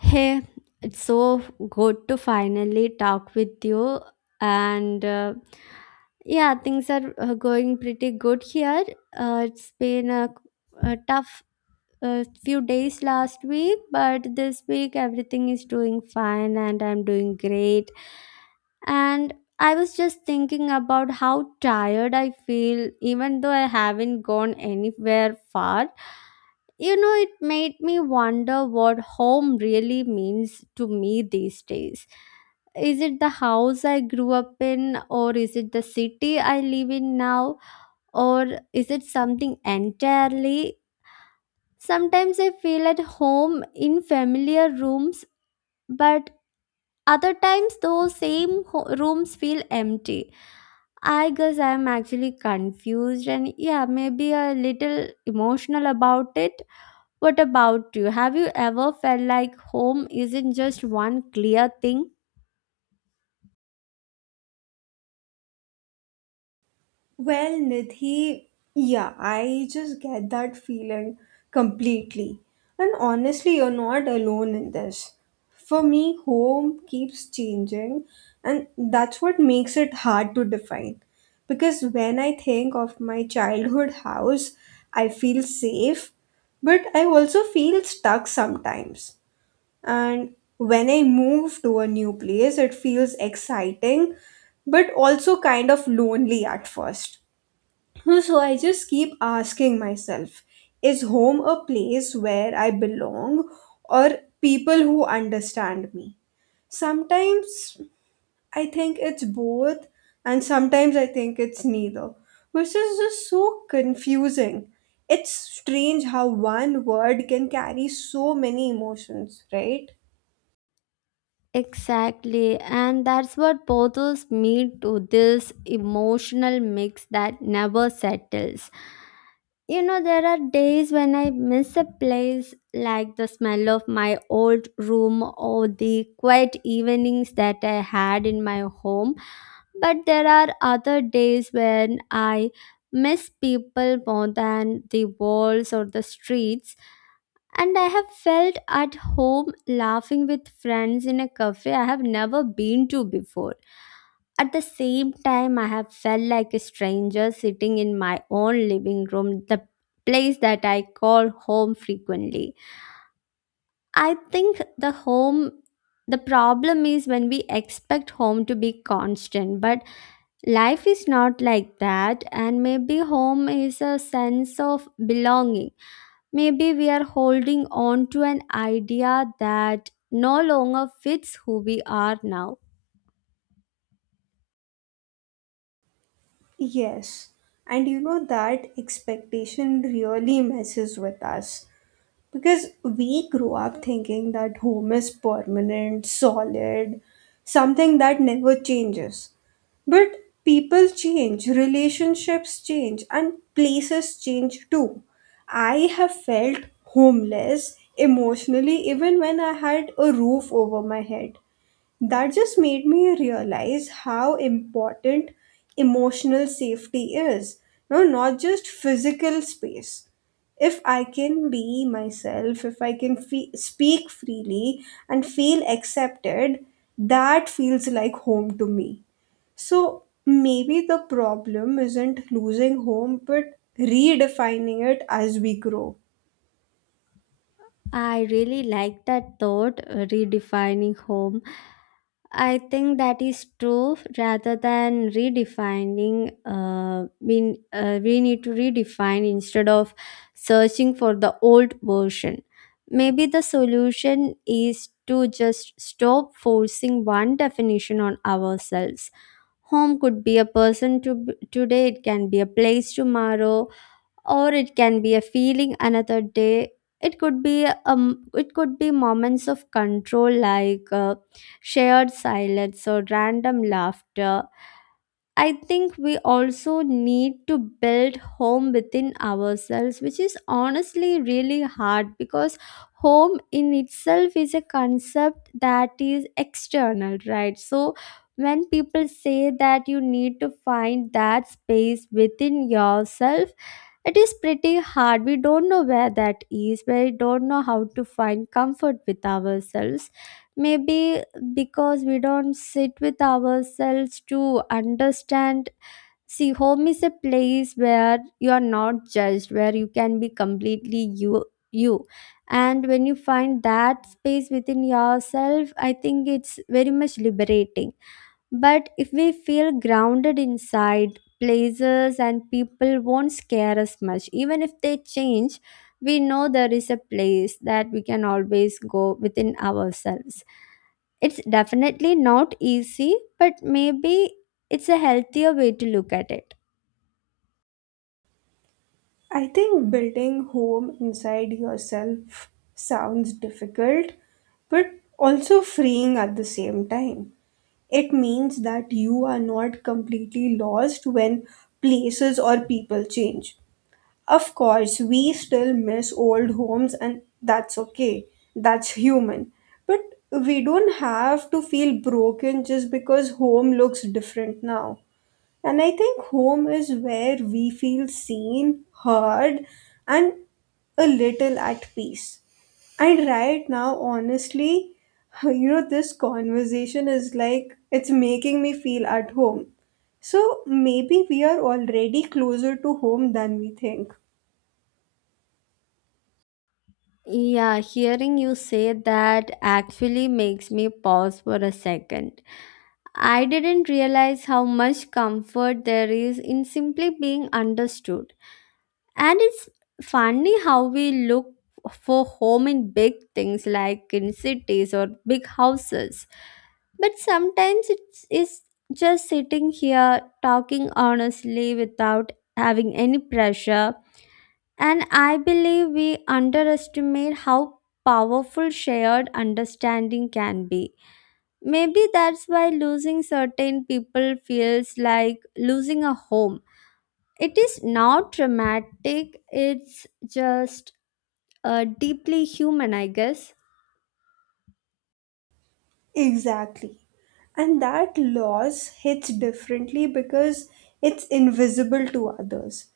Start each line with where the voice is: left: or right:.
left: Hey, it's so good to finally talk with you. And Yeah, things are going pretty good here. It's been a tough a few days last week, but this week everything is doing fine and I'm doing great. And I was just thinking about how tired I feel, even though I haven't gone anywhere far. You know, it made me wonder what home really means to me these days. Is it the house I grew up in, or is it the city I live in now, or is it something entirely. Sometimes I feel at home in familiar rooms, but other times those same rooms feel empty. I guess I'm actually confused and yeah, maybe a little emotional about it. What about you? Have you ever felt like home isn't just one clear thing?
right: Well, Nidhi, yeah, I just get that feeling completely. And honestly, you're not alone in this. For me, home keeps changing, and that's what makes it hard to define. Because when I think of my childhood house, I feel safe, but I also feel stuck sometimes. And when I move to a new place, it feels exciting, but also kind of lonely at first. So I just keep asking myself, is home a place where I belong, or people who understand me? Sometimes I think it's both, and sometimes I think it's neither, which is just so confusing. It's strange how one word can carry so many emotions, right?
left: Exactly, and that's what bothers me to this emotional mix that never settles. You know, there are days when I miss a place like the smell of my old room or the quiet evenings that I had in my home. But there are other days when I miss people more than the walls or the streets. And I have felt at home laughing with friends in a cafe I have never been to before. At the same time, I have felt like a stranger sitting in my own living room, the place that I call home frequently. I think the problem is when we expect home to be constant, but life is not like that, and maybe home is a sense of belonging. Maybe we are holding on to an idea that no longer fits who we are now.
right: Yes, and you know that expectation really messes with us. Because we grew up thinking that home is permanent, solid, something that never changes. But people change, relationships change, and places change too. I have felt homeless emotionally even when I had a roof over my head. That just made me realize how important emotional safety is. No, not just physical space. If I can be myself, if I can speak freely and feel accepted, that feels like home to me. So maybe the problem isn't losing home, but redefining it as we grow.
left: I really like that thought, redefining home. I think that is true rather than redefining. We need to redefine instead of searching for the old version. Maybe the solution is to just stop forcing one definition on ourselves. Home could be a person to today, it can be a place tomorrow, or it can be a feeling another day. It could be moments of control like shared silence or random laughter. I think we also need to build home within ourselves, which is honestly really hard because home in itself is a concept that is external, right? So when people say that you need to find that space within yourself, it is pretty hard. We don't know where that is, we don't know how to find comfort with ourselves. Maybe because we don't sit with ourselves to understand. See, home is a place where you are not judged, where you can be completely you. And when you find that space within yourself, I think it's very much liberating. But if we feel grounded inside, places and people won't scare us much. Even if they change, we know there is a place that we can always go within ourselves. It's definitely not easy, but maybe it's a healthier way to look at it.
right: I think building home inside yourself sounds difficult, but also freeing at the same time. It means that you are not completely lost when places or people change. Of course, we still miss old homes, and that's okay. That's human. But we don't have to feel broken just because home looks different now. And I think home is where we feel seen, heard, and a little at peace. And right now, honestly, you know, this conversation is like it's making me feel at home. So maybe we are already closer to home than we think.
left: Yeah, hearing you say that actually makes me pause for a second. I didn't realize how much comfort there is in simply being understood. And it's funny how we look for home in big things like in cities or big houses. But sometimes it's just sitting here talking honestly without having any pressure. And I believe we underestimate how powerful shared understanding can be. Maybe that's why losing certain people feels like losing a home. It is not dramatic, it's just deeply human, I guess.
right: Exactly. And that loss hits differently because it's invisible to others.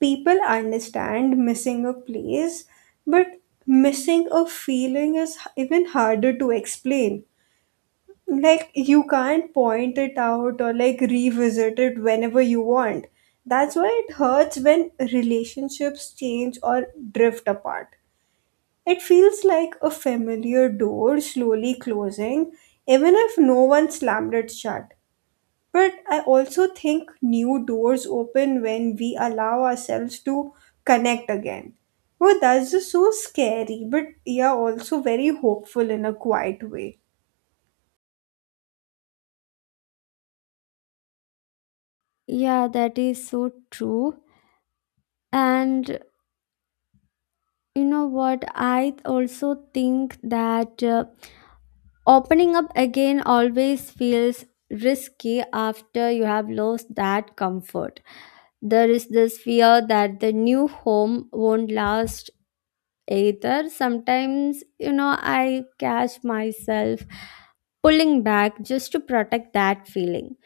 right: People understand missing a place, but missing a feeling is even harder to explain. Like, you can't point it out or like revisit it whenever you want. That's why it hurts when relationships change or drift apart. It feels like a familiar door slowly closing, even if no one slammed it shut. But I also think new doors open when we allow ourselves to connect again. Well, that's just so scary, but yeah, also very hopeful in a quiet way.
left: Yeah, that is so true. And you know what? I also think that opening up again always feels risky after you have lost that comfort. There is this fear that the new home won't last either. Sometimes, you know, I catch myself pulling back just to protect that feeling.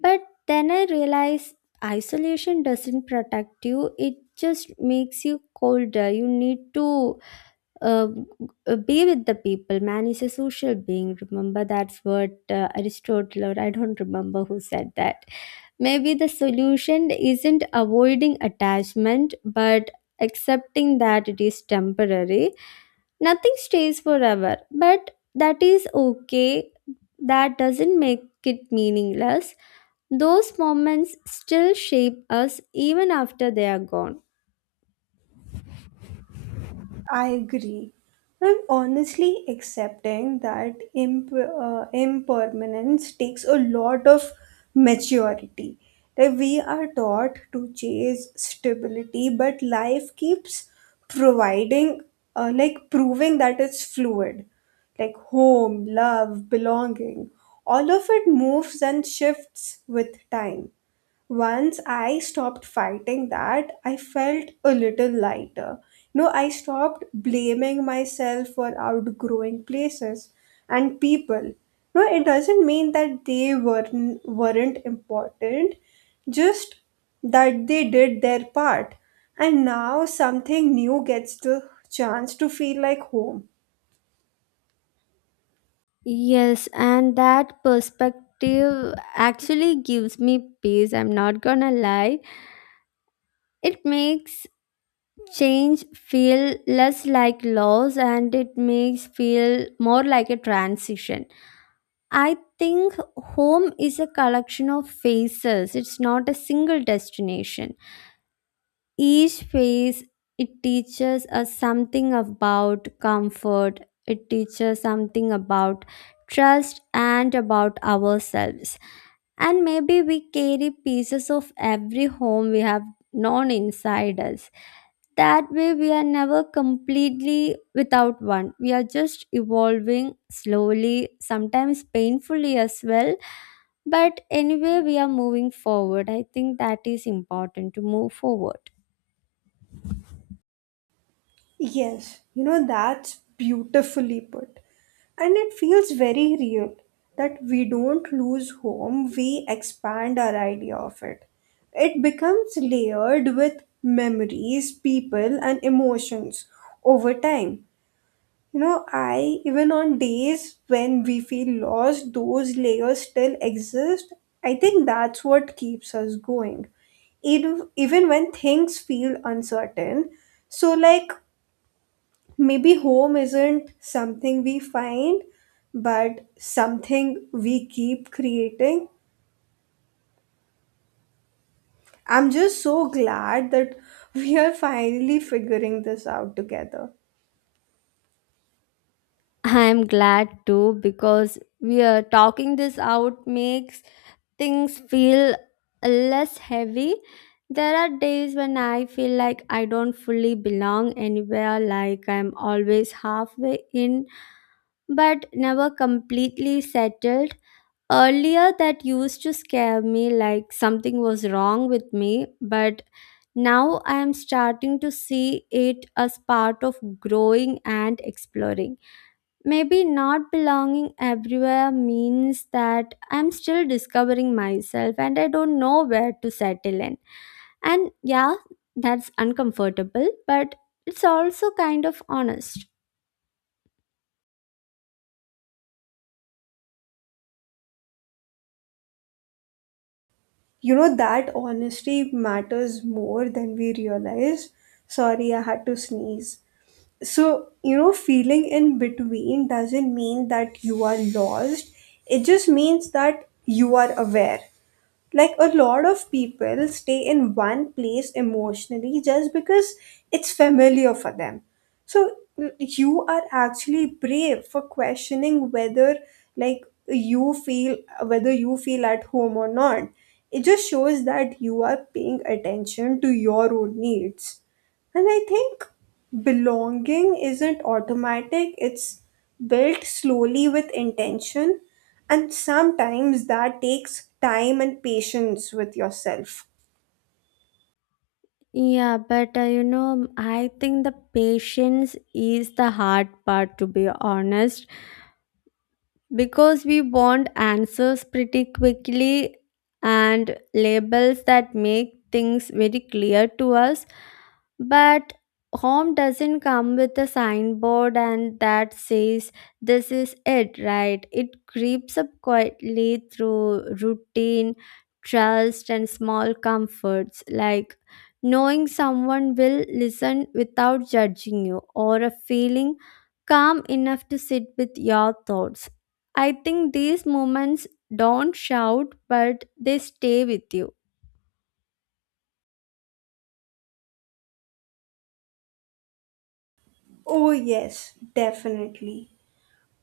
left: But then I realize isolation doesn't protect you, it just makes you colder. You need to uh, be with the people. Man is a social being. Remember, that's what Aristotle, or I don't remember who said that. Maybe the solution isn't avoiding attachment, but accepting that it is temporary. Nothing stays forever, but that is okay. That doesn't make it meaningless. Those moments still shape us even after they are gone.
right: I agree. And honestly, accepting that impermanence takes a lot of maturity. That we are taught to chase stability, but life keeps providing, like proving that it's fluid. Like home, love, belonging, all of it moves and shifts with time. Once I stopped fighting that, I felt a little lighter. No, I stopped blaming myself for outgrowing places and people. No, it doesn't mean that they weren't important, just that they did their part. And now something new gets the chance to feel like home.
left: Yes, and that perspective actually gives me peace. I'm not gonna lie. It makes change feel less like loss and it makes feel more like a transition. I think home is a collection of faces. It's not a single destination. Each phase it teaches us something about comfort, it teaches something about trust and about ourselves. And maybe we carry pieces of every home we have known inside us. That way, we are never completely without one. We are just evolving slowly, sometimes painfully as well. But anyway, we are moving forward. I think that is important to move forward.
right: Yes, you know, that's beautifully put. And it feels very real that we don't lose home, we expand our idea of it. It becomes layered with memories, people, and emotions over time. You know, even on days when we feel lost, those layers still exist. I think that's what keeps us going even when things feel uncertain, so like maybe home isn't something we find, but something we keep creating. I'm just so glad that we are finally figuring this out together.
left: I'm glad too because we are talking this out makes things feel less heavy. There are days when I feel like I don't fully belong anywhere, like I'm always halfway in but never completely settled. Earlier, that used to scare me like something was wrong with me, but now I am starting to see it as part of growing and exploring. Maybe not belonging everywhere means that I'm still discovering myself and I don't know where to settle in. And yeah, that's uncomfortable, but it's also kind of honest.
right: You know that honesty matters more than we realize. Sorry, I had to sneeze. So, you know, feeling in between doesn't mean that you are lost. It just means that you are aware. Like, a lot of people stay in one place emotionally just because it's familiar for them. So you are actually brave for questioning whether, like, you feel whether you feel at home or not. It just shows that you are paying attention to your own needs. And I think belonging isn't automatic, it's built slowly with intention, and sometimes that takes time and patience with yourself.
left: Yeah, but you know, I think the patience is the hard part to be honest. Because we want answers pretty quickly and labels that make things very clear to us, but home doesn't come with a signboard and that says this is it, right? It creeps up quietly through routine, trust and small comforts like knowing someone will listen without judging you or a feeling calm enough to sit with your thoughts. I think these moments don't shout, but they stay with you.
right: Oh, yes, definitely.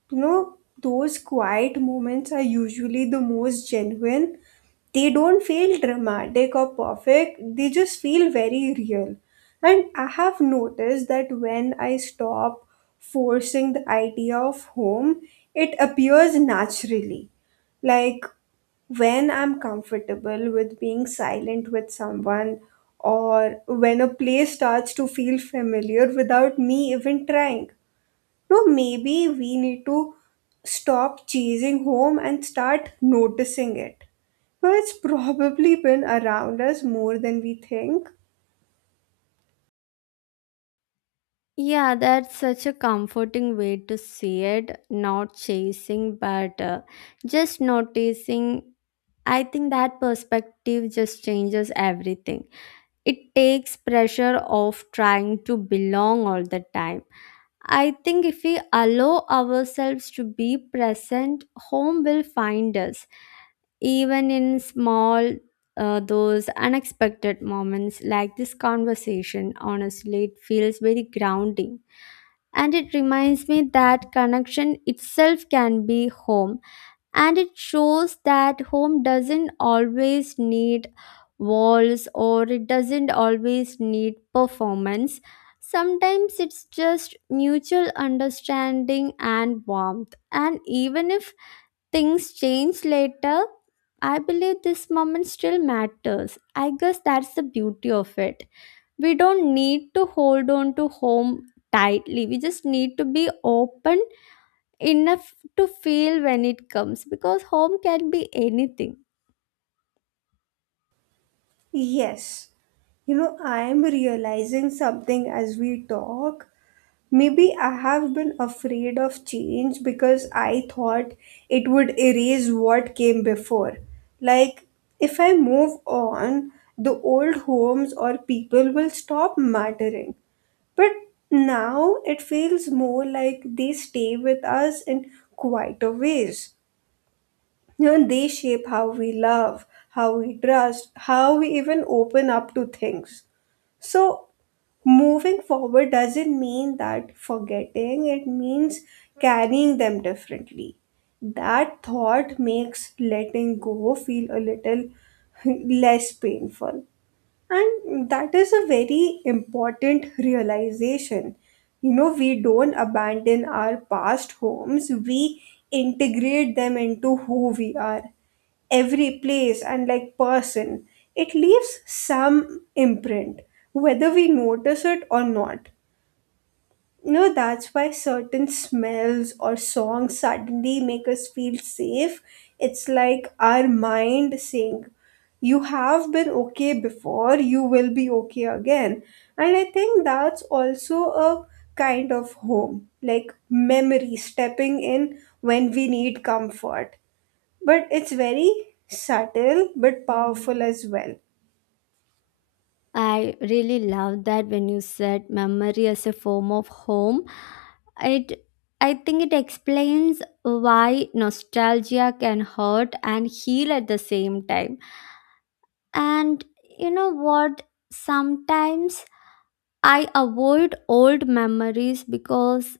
right: You know, those quiet moments are usually the most genuine. They don't feel dramatic or perfect, they just feel very real. And I have noticed that when I stop forcing the idea of home, it appears naturally. Like, when I'm comfortable with being silent with someone, or when a place starts to feel familiar without me even trying. No, maybe we need to stop chasing home and start noticing it. No, it's probably been around us more than we think.
left: Yeah, that's such a comforting way to see it. Not chasing, but just noticing. I think that perspective just changes everything. It takes pressure off trying to belong all the time. I think if we allow ourselves to be present, home will find us. Even in small those unexpected moments like this conversation, honestly it feels very grounding. And it reminds me that connection itself can be home. And it shows that home doesn't always need walls or it doesn't always need performance. Sometimes it's just mutual understanding and warmth, and even if things change later, I believe this moment still matters. I guess that's the beauty of it. We don't need to hold on to home tightly. We just need to be open enough to feel when it comes because home can be anything.
right: Yes. You know, I am realizing something as we talk. Maybe I have been afraid of change because I thought it would erase what came before. Like, if I move on, the old homes or people will stop mattering. But now it feels more like they stay with us in quieter ways. You know, they shape how we love, how we trust, how we even open up to things. So moving forward doesn't mean that forgetting, it means carrying them differently. That thought makes letting go feel a little less painful. And that is a very important realization. You know, we don't abandon our past homes, we integrate them into who we are. Every place and like person, it leaves some imprint, whether we notice it or not. You know, that's why certain smells or songs suddenly make us feel safe. It's like our mind saying, you have been okay before, you will be okay again. And I think that's also a kind of home, like memory stepping in when we need comfort. But it's very subtle but powerful as well.
left: I really love that when you said memory as a form of home. It, I think it explains why nostalgia can hurt and heal at the same time. And you know what? Sometimes I avoid old memories because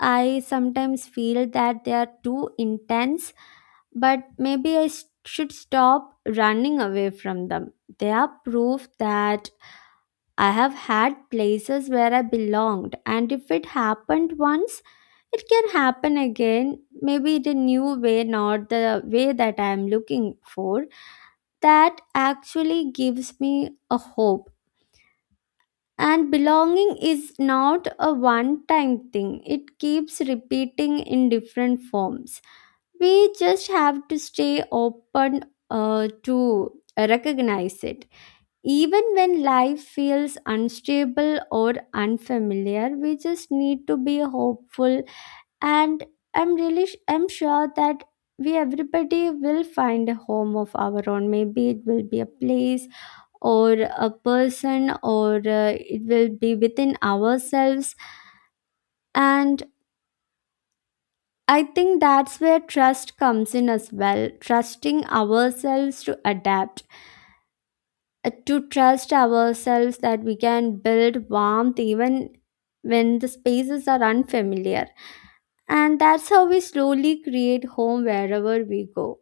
left: I sometimes feel that they are too intense, but maybe should stop running away from them. They are proof that I have had places where I belonged, and if it happened once, it can happen again, maybe in a new way, not the way that I am looking for. That actually gives me a hope. And belonging is not a one time thing, it keeps repeating in different forms. We just have to stay open to recognize it. Even when life feels unstable or unfamiliar, we just need to be hopeful. And I'm sure that we everybody will find a home of our own. Maybe it will be a place or a person or it will be within ourselves. And I think that's where trust comes in as well, trusting ourselves to adapt, to trust ourselves that we can build warmth even when the spaces are unfamiliar. And that's how we slowly create home wherever we go.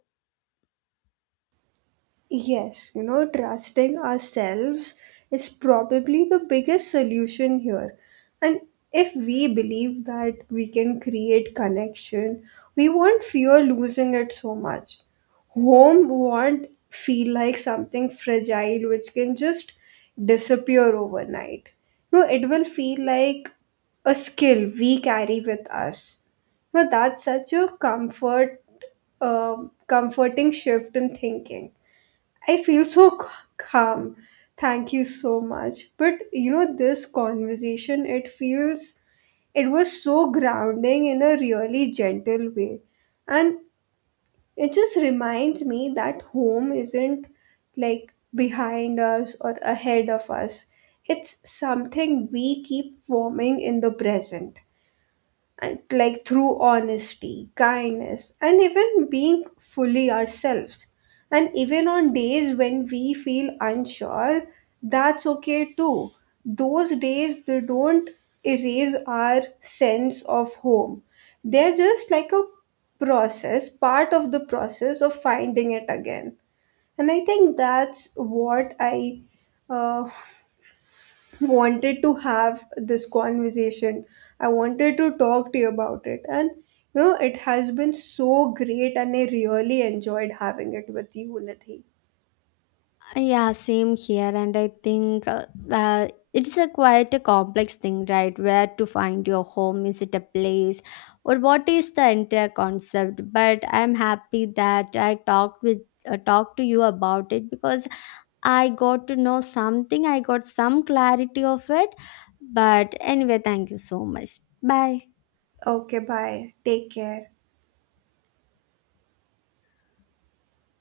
right: Yes, you know, trusting ourselves is probably the biggest solution here. And if we believe that we can create connection, we won't fear losing it so much. Home won't feel like something fragile which can just disappear overnight. No, it will feel like a skill we carry with us. No, that's such a comforting shift in thinking. I feel so calm. Thank you so much. But you know, this conversation, it it was so grounding in a really gentle way. And it just reminds me that home isn't like behind us or ahead of us, it's something we keep forming in the present, and like through honesty, kindness, and even being fully ourselves. And even on days when we feel unsure, that's okay too. Those days they don't erase our sense of home. They're just like a process, part of the process of finding it again. And I think that's what I uh, wanted to have this conversation. I wanted to talk to you about it. And, you know, it has been so great and I really enjoyed having it with you, Nidhi.
left: Yeah, same here. And I think uh, it's a quite a complex thing, right? Where to find your home? Is it a place? Or what is the entire concept? But I'm happy that I talked to you about it because I got to know something. I got some clarity of it. But anyway, thank you so much. Bye.
right: Okay, bye. Take care.